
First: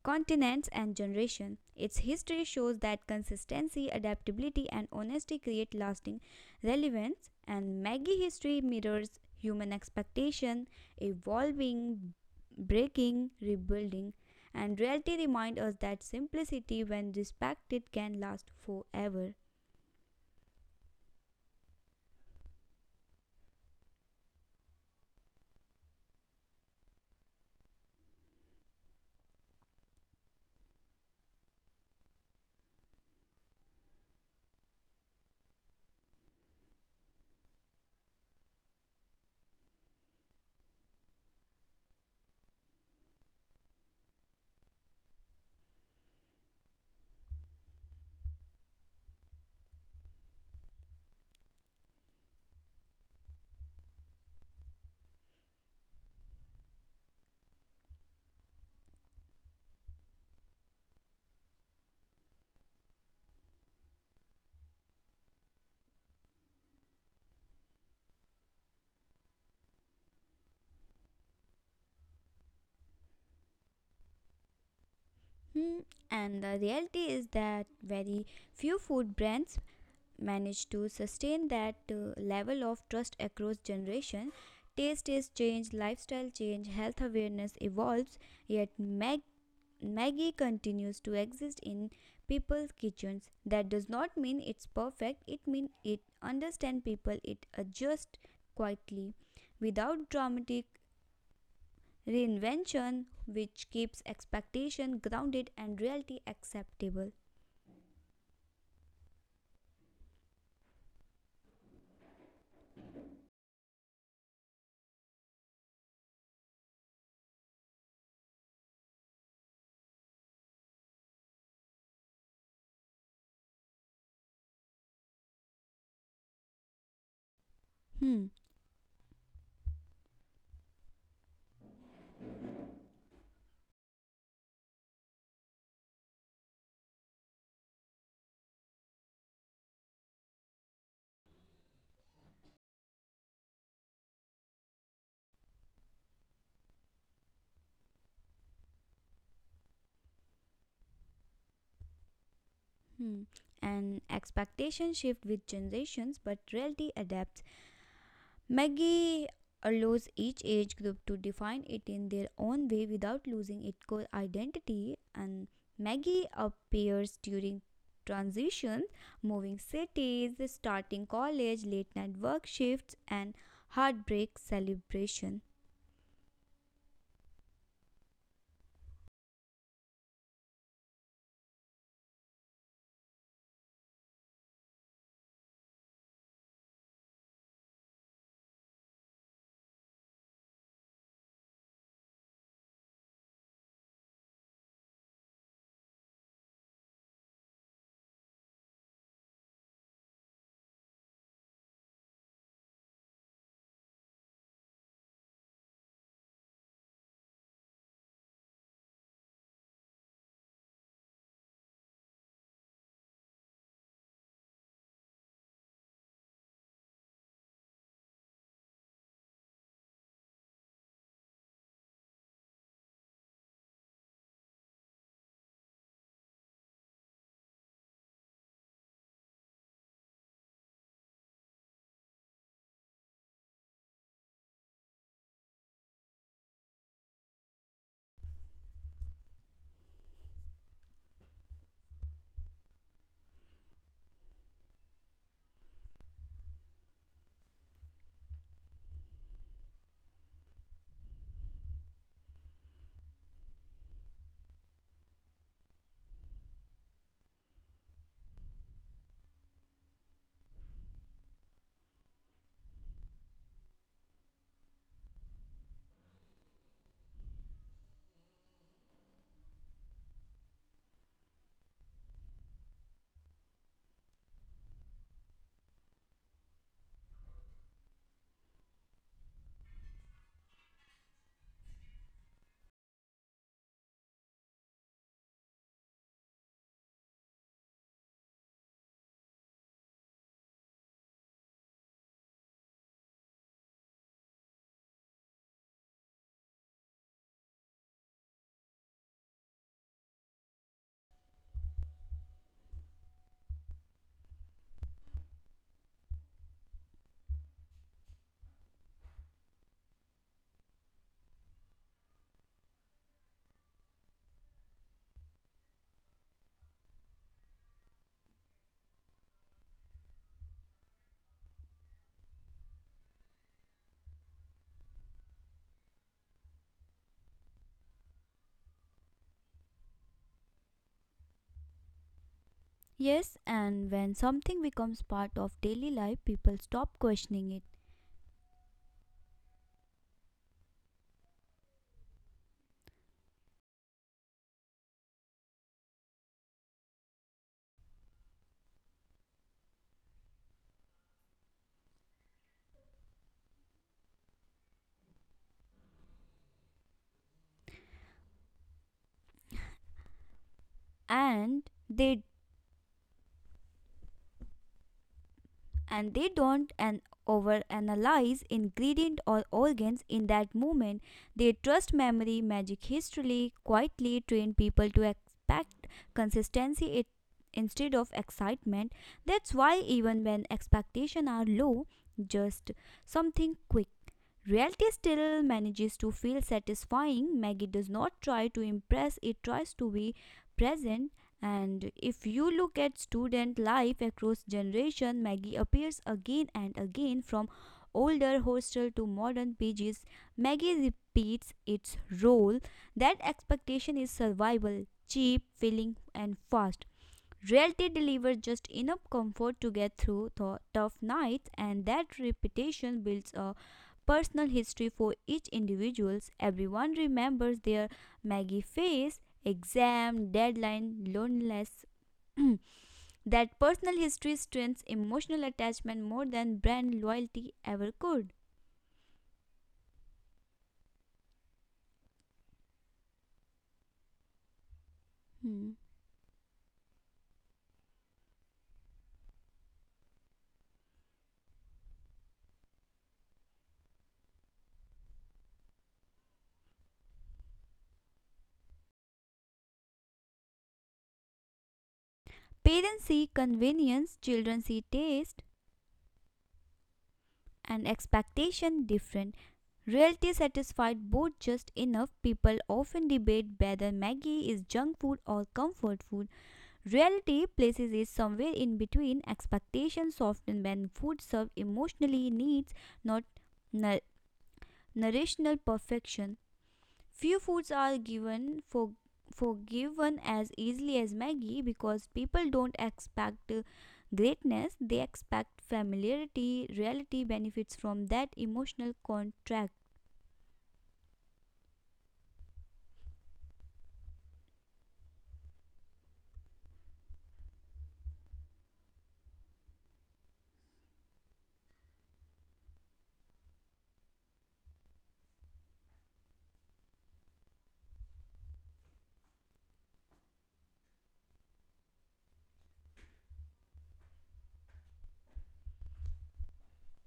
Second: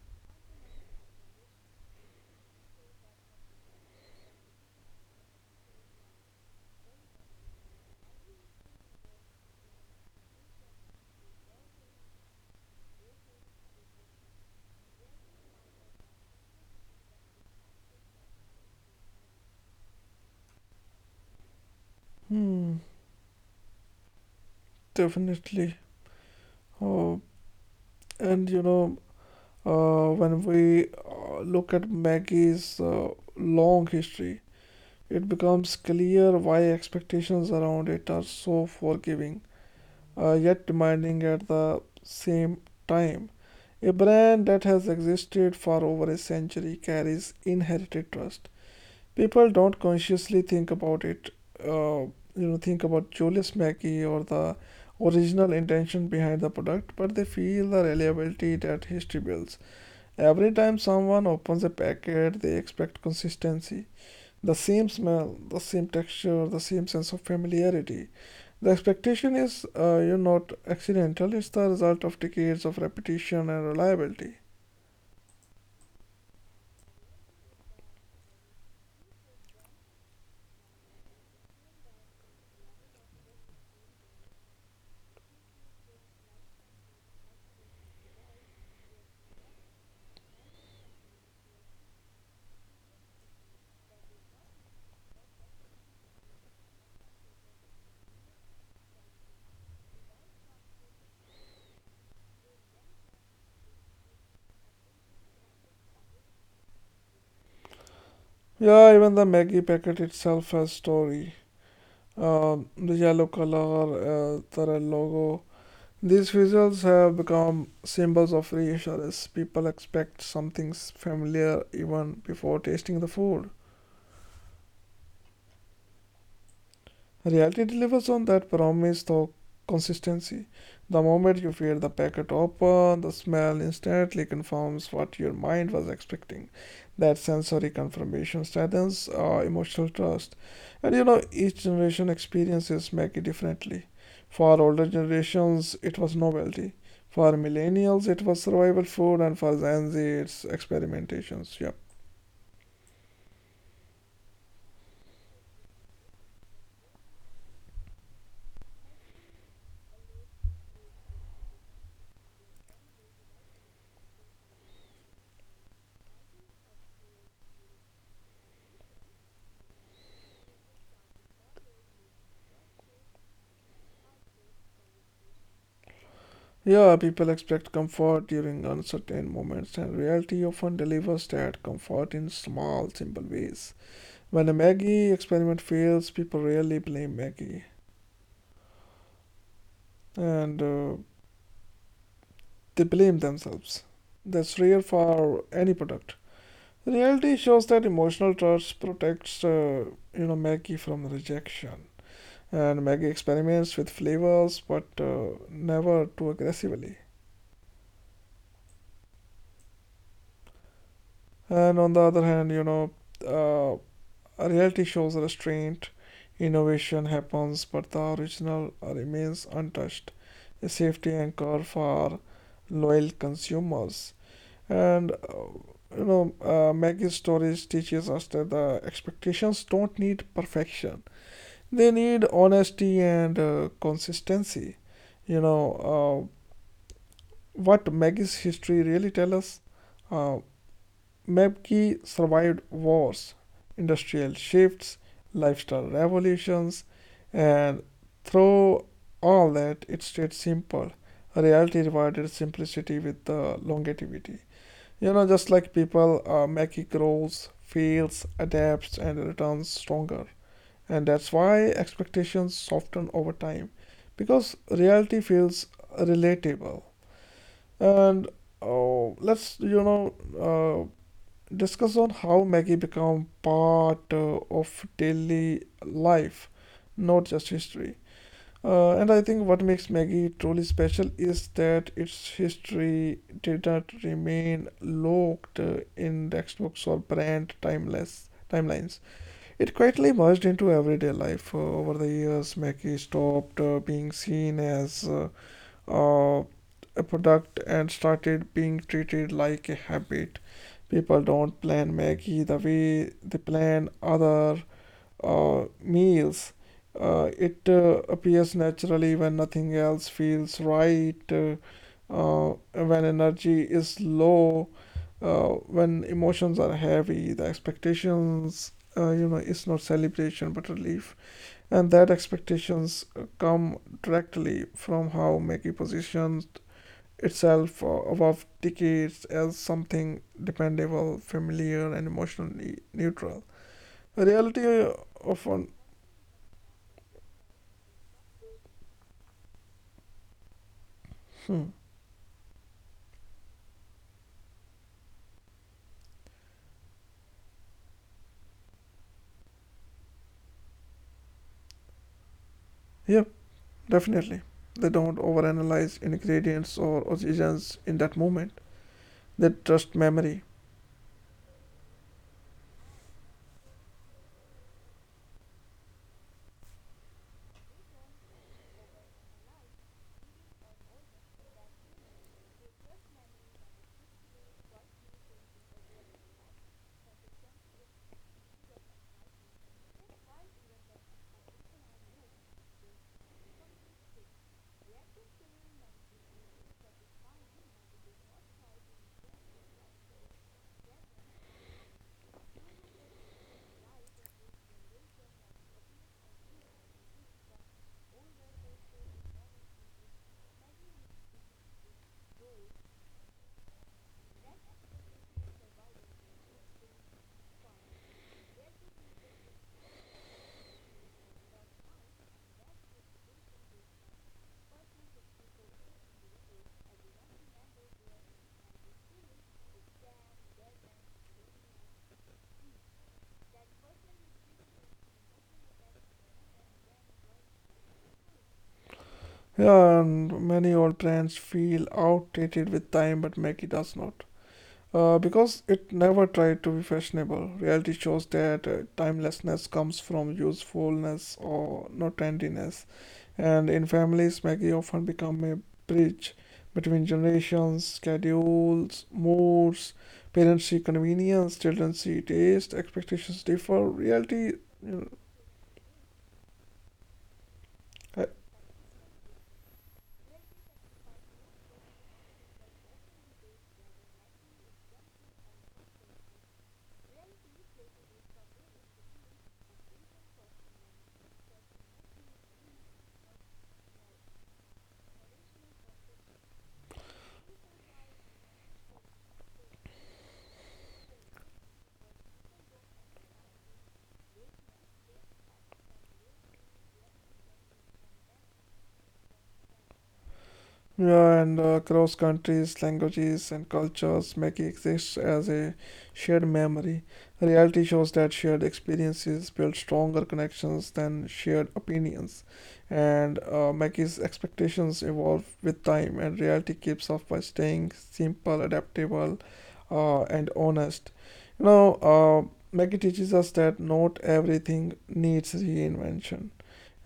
Speaker 2: continents, and generation. Its history shows that consistency, adaptability, and honesty create lasting relevance, and Maggi history mirrors human expectation, evolving, breaking, rebuilding, and reality remind us that simplicity, when respected, can last forever.
Speaker 1: Hmm, definitely. Oh, and when we look at Maggie's long history, it becomes clear why expectations around it are so forgiving, yet demanding at the same time. A brand that has existed for over a century carries inherited trust. People don't consciously think about it, uh, think about Julius Maggie or the original intention behind the product, but they feel the reliability that history builds. Every time someone opens a packet, they expect consistency, the same smell, the same texture, the same sense of familiarity. The expectation is, not accidental, it's the result of decades of repetition and reliability.
Speaker 2: Hmm, And the reality is that very few food brands managed to sustain that level of trust across generation. Taste is changed, lifestyle change, health awareness evolves, yet maggie continues to exist in people's kitchens. That does not mean it's perfect, it means it understands people, it adjusts quietly without dramatic reinvention, which keeps expectation grounded and reality acceptable.
Speaker 1: Yeah, even the Maggie packet itself has story. The yellow color, the red logo. These visuals have become symbols of reassurance. People expect something familiar even before tasting the food. Reality delivers
Speaker 2: hmm
Speaker 1: on that promise though consistency. The moment you feel the packet open, the smell instantly confirms what your mind was expecting. That sensory confirmation strengthens emotional trust. And each generation experiences make it differently. For older generations, it was novelty. For millennials, it was survival food, and for Gen Z, it's experimentations. Yep.
Speaker 2: Hmm. And expectations shift with generations, but reality adapts. Maggie allows each age group to define it in their own way without losing its core identity. And Maggie appears during transitions, moving cities, starting college, late night work shifts, and heartbreak celebration.
Speaker 1: Yeah, people expect comfort during uncertain moments, and reality often delivers that comfort in small, simple ways. When a Maggie experiment fails, people rarely blame Maggie, and they blame themselves. That's rare for any product. Reality shows that emotional trust protects, Maggie from rejection, and Maggie experiments with flavors, but never too aggressively. And on the other hand, uh, reality shows restraint, innovation happens, but the original remains untouched, a safety anchor for loyal consumers. And Maggie's stories teaches us that the expectations don't need perfection; they need honesty and consistency. You know, uh, what Maggie's history really tells us. Uh, Mebki survived wars, industrial shifts, lifestyle revolutions, and through all that, it stayed simple. Reality rewarded simplicity with the longevity. Just like people, Mackie grows, fails, adapts, and returns stronger. And that's why expectations soften over time, because reality feels relatable. And oh, let's uh, discuss on how Maggie become part of daily life, not just history. And I think what makes Maggie truly special is that its history did not remain locked in textbooks or brand timeless timelines. It quietly merged into everyday life. Over the years, Maggie stopped being seen as uh, a product and started being treated like a habit. People don't plan Maggie the way they plan other meals. It appears naturally when nothing else feels right, when energy is low, uh, when emotions are heavy. The expectations, is not celebration but relief, and that expectations come directly from how Maggie positions itself above decades as something
Speaker 2: Yes,
Speaker 1: dependable,
Speaker 2: and when
Speaker 1: familiar, and
Speaker 2: something becomes
Speaker 1: emotionally
Speaker 2: part of
Speaker 1: neutral.
Speaker 2: daily life,
Speaker 1: The
Speaker 2: people stop
Speaker 1: reality
Speaker 2: questioning it,
Speaker 1: often, hmm, yep, definitely. They don't overanalyze ingredients or occasions in that moment. They trust memory.
Speaker 2: and they and they don't an overanalyze ingredient or organs in that moment. They trust memory, magic history, quietly train people to expect consistency it, instead of excitement. That's why even when expectations are low, just something quick. Reality still manages to feel satisfying. Maggie does not try to impress, it tries to be present. And if you look at student life across generation, Maggie appears again and again from older hostel to modern pages. Maggie repeats its role. That expectation is survival, cheap, filling, and fast. Reality delivers just enough comfort to get through the tough nights, and that reputation builds a personal history for each individual. Everyone remembers their Maggie face, exam, deadline, loneliness. That personal history strengthens emotional attachment more than brand loyalty ever could.
Speaker 1: Yeah, and many old plans feel outdated with time, but Maggie does not. Because
Speaker 2: Hmm.
Speaker 1: it never tried to be fashionable, reality shows that timelessness comes from usefulness or not trendiness. And in families, Maggie often become a bridge between generations, schedules, moods. Parents see convenience, children see taste,
Speaker 2: Parents see
Speaker 1: expectations differ.
Speaker 2: convenience,
Speaker 1: Reality,
Speaker 2: children see
Speaker 1: you
Speaker 2: taste, and
Speaker 1: know,
Speaker 2: expectation different. Reality satisfied both just enough. People often debate whether Maggie is junk food or comfort food. Reality places it somewhere in between. Expectations soften when food serves emotionally needs, not nu- perfection. Few foods are given for forgiven as easily as Maggie because people don't expect greatness, they expect familiarity, reality benefits from that emotional contract.
Speaker 1: yeah, and across countries, languages, and cultures, Maggie exists as a shared memory. Reality shows that shared experiences build stronger connections than shared opinions, and Maggie's expectations evolve with time, and reality keeps up by staying simple, adaptable, and honest. Maggie teaches us that not everything needs reinvention.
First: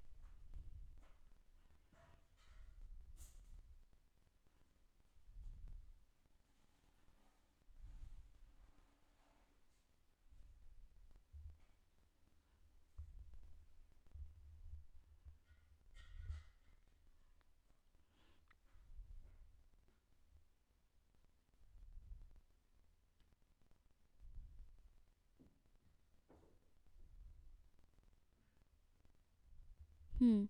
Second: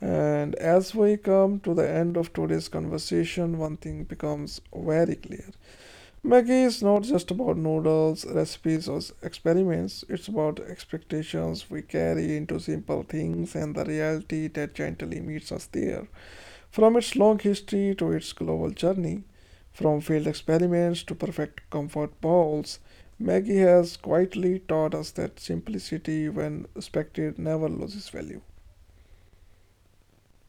Speaker 1: And as we come to the end of today's conversation, one thing becomes very clear. Maggie is not just about noodles, recipes, or experiments. It's about expectations we carry into simple things and the reality that gently meets us there. From its long history to its global journey, from failed experiments to perfect comfort bowls, Maggie has quietly taught us that simplicity, when respected, never loses value.
Speaker 2: Hmm.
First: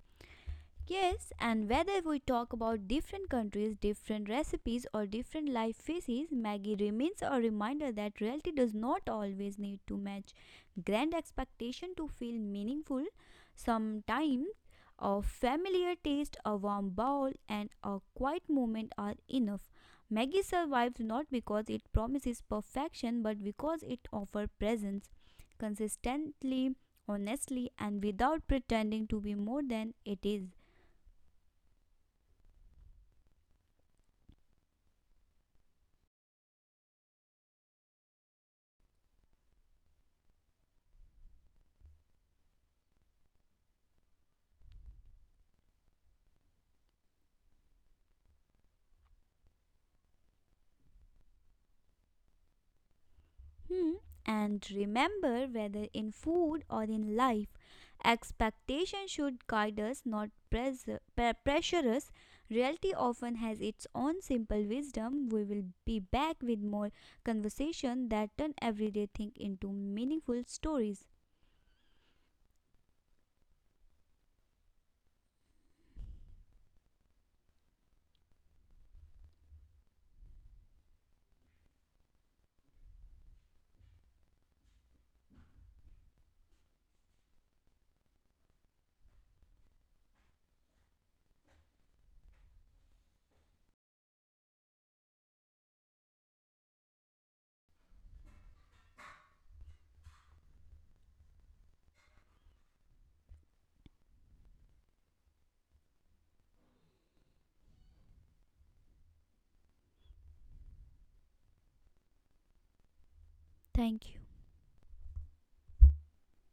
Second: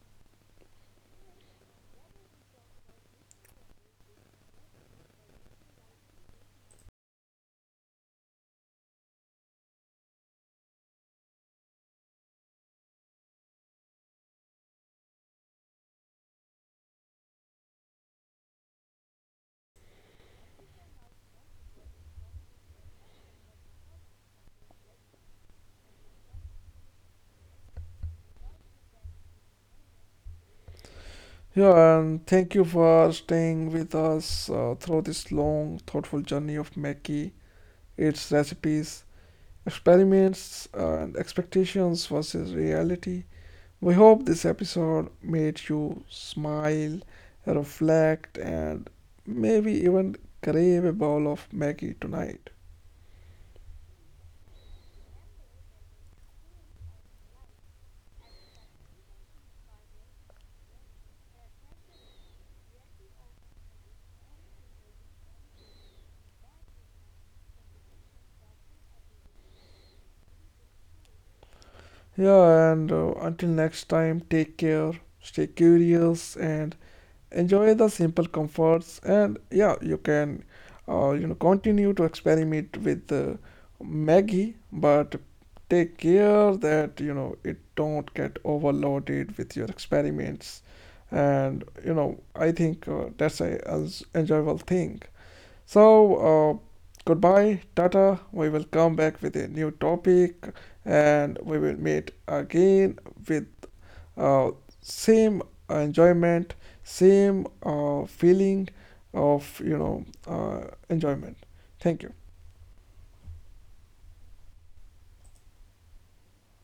Speaker 2: Yes, and whether we talk about different countries, different recipes, or different life phases, Maggie remains a reminder that reality does not always need to match grand expectation to feel meaningful. Sometimes a familiar taste, a warm bowl, and a quiet moment are enough. Maggie survives not because it promises perfection, but because it offers presence consistently, honestly, and without pretending to be more than it is.
Speaker 1: Yeah, and thank you for staying with us through this long, thoughtful journey of Mackie, its recipes, experiments, and expectations versus reality. We hope this episode made you smile, reflect, and maybe even crave a bowl of Maggie tonight.
Speaker 2: Hmm. And remember, whether in food or in life, expectation should guide us, not pressure us. Reality often has its own simple wisdom. We will be back with more conversation that turn everyday thing into meaningful stories.
Speaker 1: Yeah, and until next time, take care, stay curious, and enjoy the simple comforts, and yeah, you can continue to experiment with maggie, but take care that it don't get overloaded with your experiments. And I think that's a as enjoyable thing. So uh, goodbye, tata, we will come back with a new topic, and we will meet again with uh, same enjoyment, same feeling of enjoyment. Thank you.
Speaker 2: Thank you.